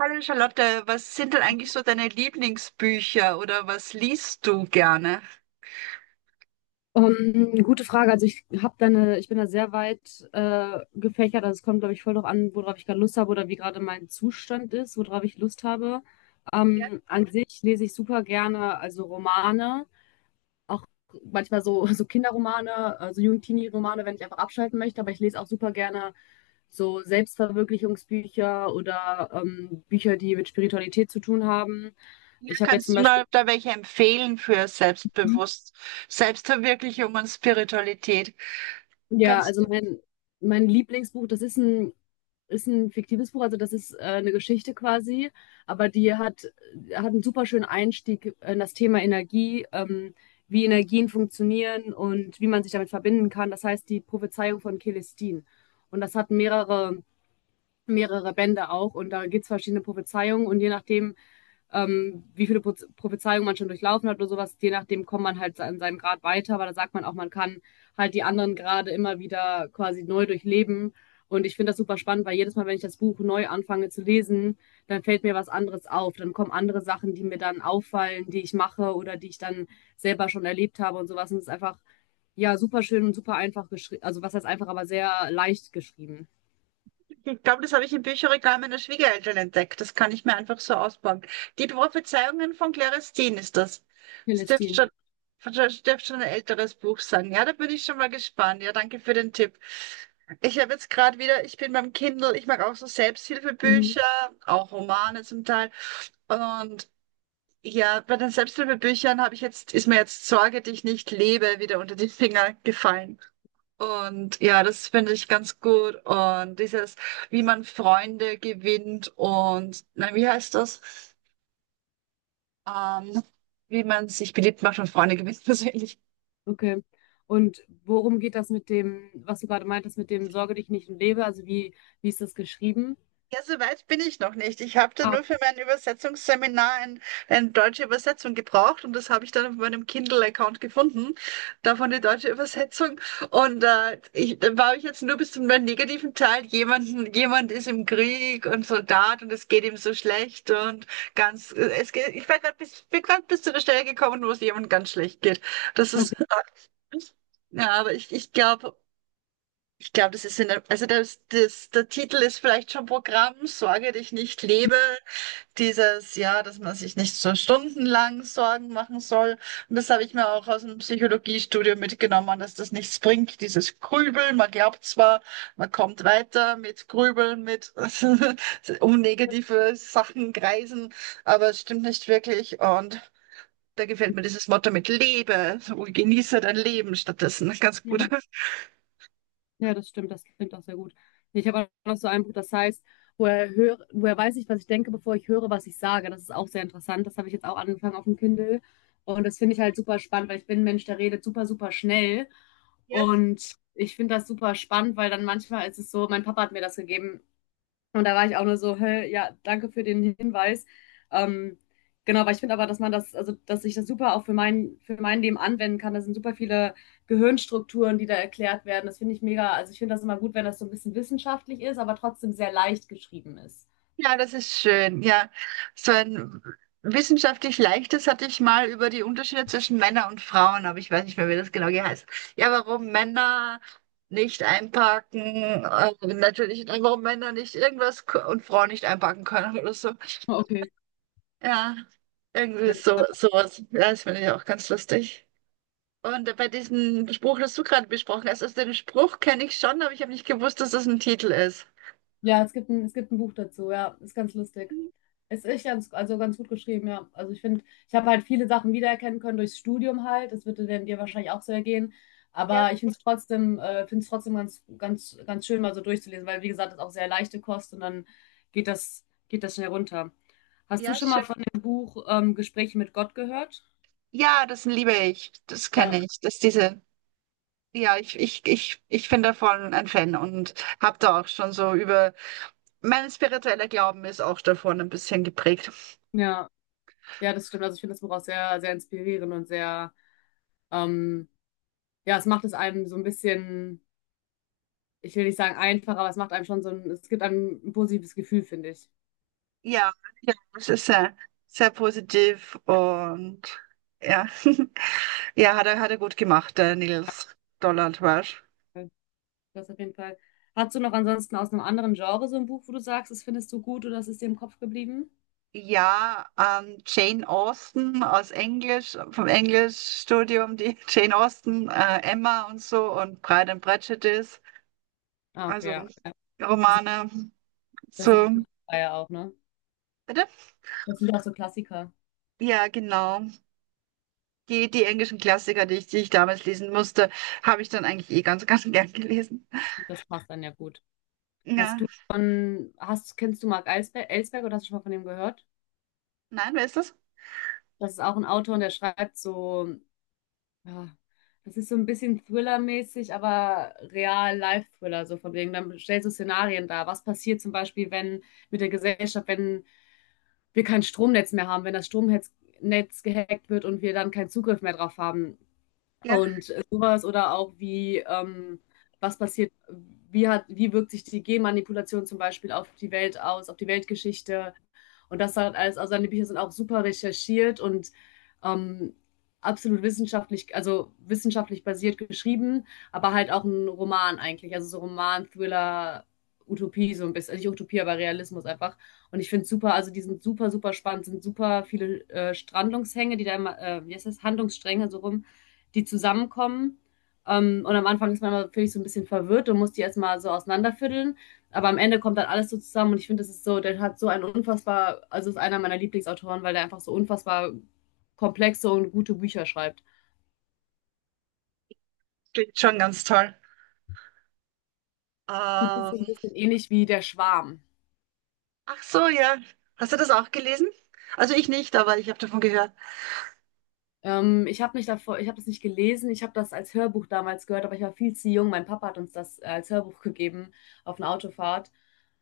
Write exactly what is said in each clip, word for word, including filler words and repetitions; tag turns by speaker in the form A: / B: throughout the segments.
A: Hallo Charlotte, was sind denn eigentlich so deine Lieblingsbücher oder was liest du gerne?
B: Ähm, gute Frage. Also ich habe da eine, ich bin da sehr weit äh, gefächert. Also es kommt, glaube ich, voll drauf an, worauf ich gerade Lust habe oder wie gerade mein Zustand ist, worauf ich Lust habe.
A: Ja,
B: Ähm, an sich lese ich super gerne, also Romane, auch manchmal so, so Kinderromane, also Jugendtini-Romane, wenn ich einfach abschalten möchte. Aber ich lese auch super gerne so Selbstverwirklichungsbücher oder ähm, Bücher, die mit Spiritualität zu tun haben.
A: ja,
B: Ich habe jetzt zum
A: kannst du mal
B: Beispiel
A: da welche empfehlen für Selbstbewusst, Selbstverwirklichung und Spiritualität?
B: Ja, also
A: Kannst
B: mein, mein Lieblingsbuch, das ist ein, ist ein fiktives Buch, also das ist äh, eine Geschichte quasi, aber die hat, hat einen super schönen Einstieg in das Thema Energie, ähm, wie Energien funktionieren und wie man sich damit verbinden kann. Das heißt die Prophezeiung von Celestine. Und das hat mehrere, mehrere Bände auch und da gibt es verschiedene Prophezeiungen und je nachdem, ähm, wie viele Prophezeiungen man schon durchlaufen hat oder sowas. Je nachdem kommt man halt an seinem Grad weiter, aber da sagt man auch, man kann halt die anderen Grade immer wieder quasi neu durchleben. Und ich finde das super spannend, weil jedes Mal, wenn ich das Buch neu anfange zu lesen, dann fällt mir was anderes auf. Dann kommen andere Sachen, die mir dann auffallen, die ich mache oder die ich dann selber schon erlebt habe und sowas. Und es ist einfach, ja, super schön und super einfach geschrieben. Also was heißt einfach, aber sehr leicht geschrieben.
A: Ich glaube, das habe ich im Bücherregal meiner Schwiegereltern entdeckt. Das kann ich mir einfach so ausbauen. Die Prophezeiungen von Claristin ist das. Das dürfte
B: Celestine.
A: schon, das dürfte schon ein älteres Buch sein. Ja, da bin ich schon mal gespannt. Ja, danke für den Tipp. Ich habe jetzt gerade wieder, Ich bin beim Kindle, ich mag auch so Selbsthilfebücher,
B: Mhm.
A: auch Romane zum Teil. Und ja, bei den Selbsthilfebüchern habe ich jetzt, ist mir jetzt Sorge, dich nicht lebe, wieder unter die Finger gefallen. Und ja, das finde ich ganz gut. Und dieses, wie man Freunde gewinnt und, nein, wie heißt das? Ähm, Wie man sich beliebt macht und Freunde gewinnt, persönlich.
B: Okay. Und worum geht das mit dem, was du gerade meintest, mit dem Sorge dich nicht und lebe? Also wie, wie ist das geschrieben?
A: Ja, so weit bin ich noch nicht. Ich habe da
B: Ah,
A: nur für mein Übersetzungsseminar ein, eine deutsche Übersetzung gebraucht und das habe ich dann auf meinem Kindle-Account gefunden, davon die deutsche Übersetzung. Und äh, ich, da war ich jetzt nur bis zum negativen Teil. Jemanden, jemand ist im Krieg und Soldat und es geht ihm so schlecht und ganz, es geht, ich war grad bis, bin gerade bis zu der Stelle gekommen, wo es jemandem ganz schlecht geht. Das
B: okay.
A: ist, ja, aber ich, ich glaube, ich glaube, das ist in der, also das, das, der Titel ist vielleicht schon Programm, Sorge dich nicht, lebe. Dieses, ja, dass man sich nicht so stundenlang Sorgen machen soll. Und das habe ich mir auch aus dem Psychologiestudium mitgenommen, dass das nichts bringt, dieses Grübeln. Man glaubt zwar, man kommt weiter mit Grübeln, mit um negative Sachen kreisen, aber es stimmt nicht wirklich. Und da gefällt mir dieses Motto mit lebe und genieße dein Leben stattdessen ganz
B: Ja,
A: gut.
B: ja, das stimmt, das klingt auch sehr gut. Ich habe auch noch so ein Buch, das heißt, woher höre, woher weiß ich, was ich denke, bevor ich höre, was ich sage. Das ist auch sehr interessant. Das habe ich jetzt auch angefangen auf dem Kindle. Und das finde ich halt super spannend, weil ich bin ein Mensch, der redet super, super schnell.
A: Ja.
B: Und ich finde das super spannend, weil dann manchmal ist es so, mein Papa hat mir das gegeben. Und da war ich auch nur so, hä, ja, danke für den Hinweis. Ähm, genau, weil ich finde aber, dass man das, also dass ich das super auch für mein, für mein Leben anwenden kann. Da sind super viele Gehirnstrukturen, die da erklärt werden. Das finde ich mega, also ich finde das immer gut, wenn das so ein bisschen wissenschaftlich ist, aber trotzdem sehr leicht geschrieben ist.
A: Ja, das ist schön. Ja, so ein wissenschaftlich leichtes hatte ich mal über die Unterschiede zwischen Männern und Frauen, aber ich weiß nicht mehr, wie das genau geheißen. Ja, warum Männer nicht einparken, äh, natürlich, warum Männer nicht irgendwas k- und Frauen nicht einparken können oder so.
B: Okay.
A: Ja, irgendwie so,
B: Ja.
A: sowas. Ja, das finde ich auch ganz lustig. Und bei diesem Spruch, das du gerade besprochen hast, also den Spruch kenne ich schon, aber ich habe nicht gewusst, dass das ein Titel ist.
B: Ja, es gibt ein, es gibt ein Buch dazu, ja, ist ganz lustig.
A: Mhm.
B: Es ist ganz, also ganz gut geschrieben, ja. Also ich finde, ich habe halt viele Sachen wiedererkennen können durchs Studium halt. Das würde dann dir wahrscheinlich auch so ergehen.
A: Ja,
B: Aber ich finde es trotzdem, äh, finde es trotzdem ganz, ganz, ganz schön, mal so durchzulesen, weil wie gesagt, das ist auch sehr leichte Kost und dann geht das, geht das schnell runter. Hast du
A: ja,
B: schon
A: schön.
B: mal von dem Buch ähm, Gespräche mit Gott gehört?
A: Ja, das liebe ich. Das
B: Ja,
A: kenne ich. Das diese, ja, ich, ich, ich, ich bin davon ein Fan und habe da auch schon so über, mein spiritueller Glauben ist auch davon ein bisschen geprägt.
B: ja, ja, das stimmt. Also ich finde das Buch auch sehr, sehr inspirierend und sehr, ähm, ja, es macht es einem so ein bisschen. Ich will nicht sagen einfach, aber es macht einem schon so ein, es gibt einem ein positives Gefühl, finde ich.
A: Ja, ja, es ist sehr, sehr positiv und ja, ja, hat er, hat er gut gemacht, der Nils Donald Walsh.
B: Das auf jeden Fall. Hast du noch ansonsten aus einem anderen Genre so ein Buch, wo du sagst, das findest du gut oder das ist dir im Kopf geblieben?
A: Ja, ähm, Jane Austen aus Englisch, vom Englischstudium, die Jane Austen, äh, Emma und so und Pride and Prejudice.
B: Ah, okay,
A: Also.
B: ja. Ja, Das sind,
A: Romane.
B: das sind so
A: So,
B: Klassiker ja auch, ne?
A: bitte?
B: Das sind auch so Klassiker.
A: Ja, genau. Die, die englischen Klassiker, die ich, die ich damals lesen musste, habe ich dann eigentlich eh ganz, ganz gern gelesen.
B: Das passt dann ja gut. Hast
A: Ja,
B: du von, hast, kennst du Mark Elsberg, Elsberg oder hast du schon mal von dem gehört?
A: nein, wer ist das?
B: Das ist auch ein Autor und der schreibt so. Ja, das ist so ein bisschen Thriller-mäßig, aber Real-Life-Thriller, so von wegen. Dann stellst du Szenarien dar. Was passiert zum Beispiel, wenn mit der Gesellschaft, wenn wir kein Stromnetz mehr haben, wenn das Stromnetz Netz gehackt wird und wir dann keinen Zugriff mehr drauf haben?
A: Ja,
B: Und sowas oder auch wie, ähm, was passiert, wie hat, wie wirkt sich die Genmanipulation zum Beispiel auf die Welt aus, auf die Weltgeschichte und das halt alles. Also seine Bücher sind auch super recherchiert und ähm, absolut wissenschaftlich, also wissenschaftlich basiert geschrieben, aber halt auch ein Roman eigentlich, also so Roman, Thriller, Utopie so ein bisschen, also nicht Utopie, aber Realismus einfach. Und ich finde es super, also die sind super, super spannend, sind super viele äh, Strandungshänge, die da immer, äh, wie heißt das, Handlungsstränge so rum, die zusammenkommen. Ähm, und am Anfang ist man immer, finde so ein bisschen verwirrt und muss die erstmal so auseinanderfütteln. Aber am Ende kommt dann alles so zusammen und ich finde, das ist so, der hat so einen unfassbar, also ist einer meiner Lieblingsautoren, weil der einfach so unfassbar komplexe und gute Bücher schreibt.
A: klingt schon ganz toll.
B: Das ist
A: Ähm,
B: so ein bisschen ähnlich wie Der Schwarm.
A: Ach so, ja. Hast du das auch gelesen? Also ich nicht, aber ich habe davon gehört.
B: Ähm, ich habe nicht davor, ich habe das nicht gelesen, ich habe das als Hörbuch damals gehört, aber ich war viel zu jung. Mein Papa hat uns das äh, als Hörbuch gegeben auf einer Autofahrt.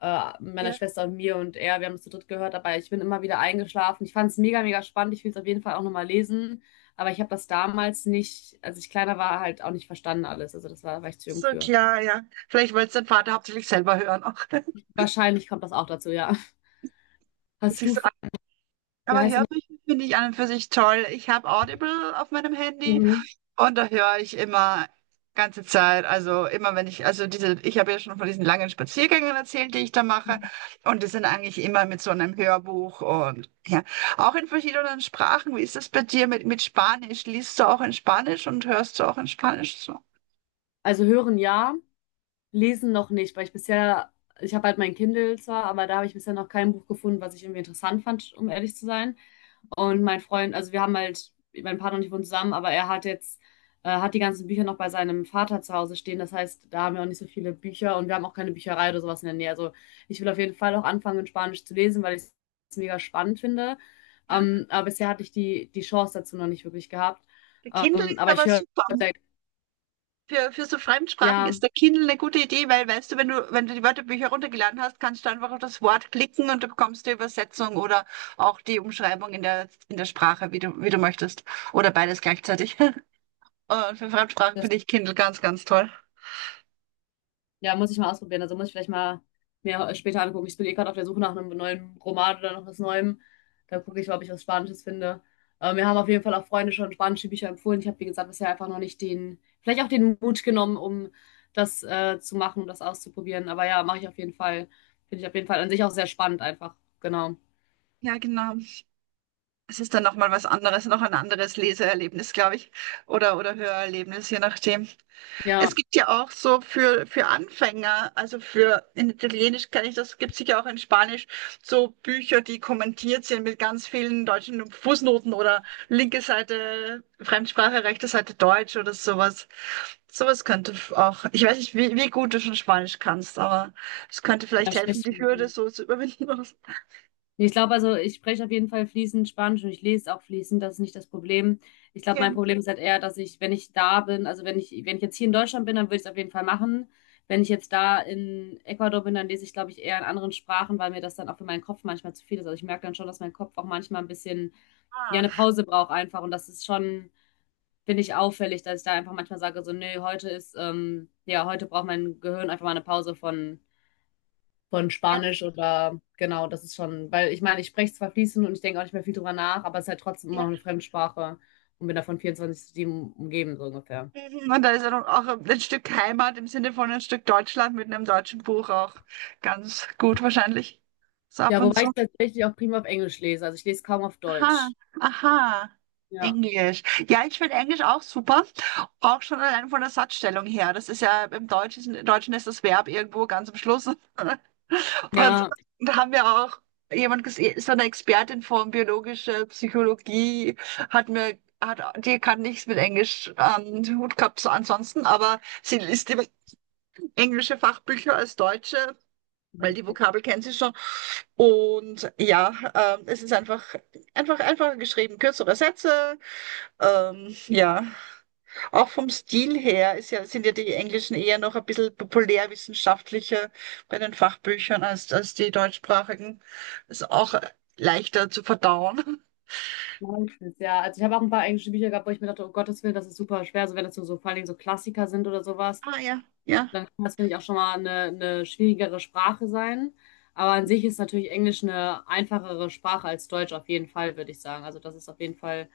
B: äh, meiner
A: Ja,
B: Schwester und mir und er, wir haben es zu dritt gehört, aber ich bin immer wieder eingeschlafen. Ich fand es mega, mega spannend. Ich will es auf jeden Fall auch nochmal lesen. Aber ich habe das damals nicht, als ich kleiner war, halt auch nicht verstanden alles. Also das war, war ich zu jung
A: so
B: für.
A: klar, ja. Vielleicht wollte es dein Vater hauptsächlich selber hören auch.
B: Wahrscheinlich kommt das auch dazu, ja. Hast du, wie
A: Aber
B: heißt denn
A: Hörbücher finde ich an und für sich toll. Ich habe Audible auf meinem
B: das?
A: Handy
B: Mhm.
A: und da höre ich immer ganze Zeit. Also immer wenn ich, also diese, ich habe ja schon von diesen langen Spaziergängen erzählt, die ich da mache. Und die sind eigentlich immer mit so einem Hörbuch und ja, auch in verschiedenen Sprachen. Wie ist das bei dir mit, mit, Spanisch? Liest du auch in Spanisch und hörst du auch in Spanisch so?
B: Also hören ja, lesen noch nicht, weil ich bisher, ich habe halt mein Kindle zwar, aber da habe ich bisher noch kein Buch gefunden, was ich irgendwie interessant fand, um ehrlich zu sein. Und mein Freund, also wir haben halt, mein Partner und ich wohnen zusammen, aber er hat jetzt, äh, hat die ganzen Bücher noch bei seinem Vater zu Hause stehen. Das heißt, da haben wir auch nicht so viele Bücher und wir haben auch keine Bücherei oder sowas in der Nähe. Also ich will auf jeden Fall auch anfangen, in Spanisch zu lesen, weil ich es mega spannend finde.
A: Ja,
B: Ähm, aber bisher hatte ich die, die Chance dazu noch nicht wirklich gehabt.
A: der Kindle
B: Ähm,
A: ist
B: aber ich
A: aber
B: höre,
A: super. Für, für so Fremdsprachen
B: ja,
A: ist der Kindle eine gute Idee, weil weißt du, wenn du, wenn du die Wörterbücher runtergeladen hast, kannst du einfach auf das Wort klicken und du bekommst die Übersetzung oder auch die Umschreibung in der, in der, Sprache, wie du, wie du möchtest. Oder beides gleichzeitig. Und für Fremdsprachen
B: das.
A: finde ich Kindle ganz, ganz toll.
B: Ja, muss ich mal ausprobieren. Also muss ich vielleicht mal mir später angucken. Ich bin eh gerade auf der Suche nach einem neuen Roman oder noch was Neuem. Da gucke ich mal, ob ich was Spanisches finde. Äh, mir haben auf jeden Fall auch Freunde schon spanische Bücher empfohlen. Ich habe, wie gesagt, bisher einfach noch nicht den, vielleicht auch den Mut genommen, um das äh, zu machen, um das auszuprobieren. Aber ja, mache ich auf jeden Fall. Finde ich auf jeden Fall an sich auch sehr spannend einfach. Genau.
A: Ja, genau. Es ist dann nochmal was anderes, noch ein anderes Leseerlebnis, glaube ich. Oder, oder Hörerlebnis, je nachdem.
B: Ja,
A: Es gibt ja auch so für, für, Anfänger, also für in Italienisch kann ich das, gibt es sicher auch in Spanisch, so Bücher, die kommentiert sind mit ganz vielen deutschen Fußnoten oder linke Seite Fremdsprache, rechte Seite Deutsch oder sowas. Sowas könnte f- auch, ich weiß nicht, wie, wie gut du schon Spanisch kannst, aber es könnte
B: da
A: vielleicht helfen,
B: sprichst
A: die Hürde
B: du.
A: so zu überwinden.
B: Ich glaube, also ich spreche auf jeden Fall fließend Spanisch und ich lese auch fließend, das ist nicht das Problem. Ich glaube, mein Problem ist halt eher, dass ich, wenn ich da bin, also wenn ich, wenn ich, jetzt hier in Deutschland bin, dann würde ich es auf jeden Fall machen. Wenn ich jetzt da in Ecuador bin, dann lese ich, glaube ich, eher in anderen Sprachen, weil mir das dann auch für meinen Kopf manchmal zu viel ist. Also ich merke dann schon, dass mein Kopf auch manchmal ein bisschen, ja, eine Pause braucht einfach. Und das ist schon, finde ich, auffällig, dass ich da einfach manchmal sage, so, nee, heute ist, ähm, ja, heute braucht mein Gehirn einfach mal eine Pause von von
A: ja,
B: Spanisch oder genau, das ist schon, weil ich meine, ich spreche zwar fließend und ich denke auch nicht mehr viel drüber nach, aber es ist halt trotzdem immer
A: ja.
B: noch eine Fremdsprache und bin davon vierundzwanzig sieben umgeben, so ungefähr.
A: Mhm. Und da ist ja noch auch ein Stück Heimat im Sinne von ein Stück Deutschland mit einem deutschen Buch auch ganz gut wahrscheinlich. So ab
B: Ja,
A: und
B: wobei
A: zu.
B: ich tatsächlich auch prima auf Englisch lese, also ich lese kaum auf
A: Aha,
B: Deutsch.
A: aha.
B: Ja,
A: Englisch. Ja, ich finde Englisch auch super. Auch schon allein von der Satzstellung her. Das ist ja im Deutschen, im Deutschen ist das Verb irgendwo ganz am Schluss. Und
B: ja,
A: da haben wir auch jemand gesehen, so eine Expertin von biologischer Psychologie hat mir, hat, die kann nichts mit Englisch am Hut gehabt, so ansonsten, aber sie ist die englische Fachbücher als deutsche, weil die
B: witzig.
A: Vokabel kennen sie schon. Und ja, ähm, es ist einfach, einfach einfacher geschrieben, kürzere Sätze. Ähm, ja, auch vom Stil her ist ja, sind ja die Englischen eher noch ein bisschen populärwissenschaftlicher bei den Fachbüchern als, als die deutschsprachigen. Ist auch leichter zu verdauen.
B: Meistens, ja. Also ich habe auch ein paar englische Bücher gehabt, wo ich mir dachte, oh Gottes Willen, das ist super schwer, so wenn das so, so vor allen Dingen so Klassiker sind oder sowas.
A: Ah ja, ja,
B: Dann kann das, finde ich, auch schon mal eine, eine schwierigere Sprache sein. Aber an sich ist natürlich Englisch eine einfachere Sprache als Deutsch auf jeden Fall, würde ich sagen. Also das ist auf jeden Fall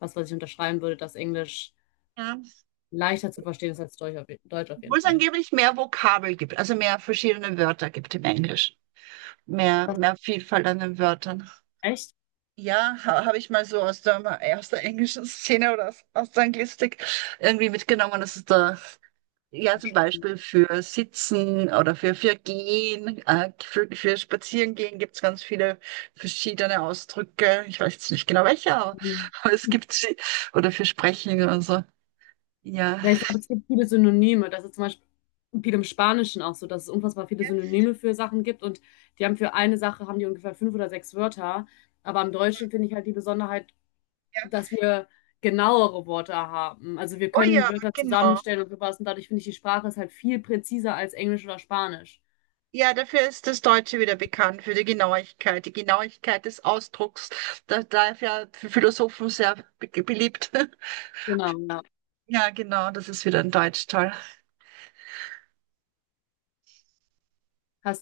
B: was, was ich unterschreiben würde, dass Englisch
A: ja.
B: leichter zu verstehen ist als Deutsch auf, je- Deutsch auf
A: Obwohl
B: jeden
A: es
B: Fall.
A: angeblich mehr Vokabel gibt, also mehr verschiedene Wörter gibt im Englischen. Mehr, mehr Vielfalt an den Wörtern.
B: Echt?
A: Ja, ha, habe ich mal so aus der, aus der, englischen Szene oder aus, aus der Anglistik irgendwie mitgenommen. Das ist da. Ja, zum Beispiel für Sitzen oder für, für Gehen, äh, für, für Spazierengehen gibt es ganz viele verschiedene Ausdrücke. Ich weiß jetzt nicht genau welche, aber,
B: Mhm.
A: aber es gibt sie. Oder für Sprechen oder so. Ja.
B: Ja, ich glaube, es gibt viele Synonyme. Das ist zum Beispiel viel im Spanischen auch so, dass es unfassbar viele Synonyme für Sachen gibt und die haben für eine Sache, haben die ungefähr fünf oder sechs Wörter. Aber im Deutschen finde ich halt die Besonderheit,
A: Ja.
B: dass wir genauere Wörter haben. Also wir
A: Oh
B: können
A: ja,
B: Wörter
A: genau.
B: zusammenstellen und sowas und dadurch finde ich, die Sprache ist halt viel präziser als Englisch oder Spanisch.
A: Ja, dafür ist das Deutsche wieder bekannt, für die Genauigkeit, die Genauigkeit des Ausdrucks. Da, da ist ja für Philosophen sehr be beliebt.
B: Genau, ja.
A: Ja, genau, das ist wieder ein Deutschteil.
B: Hast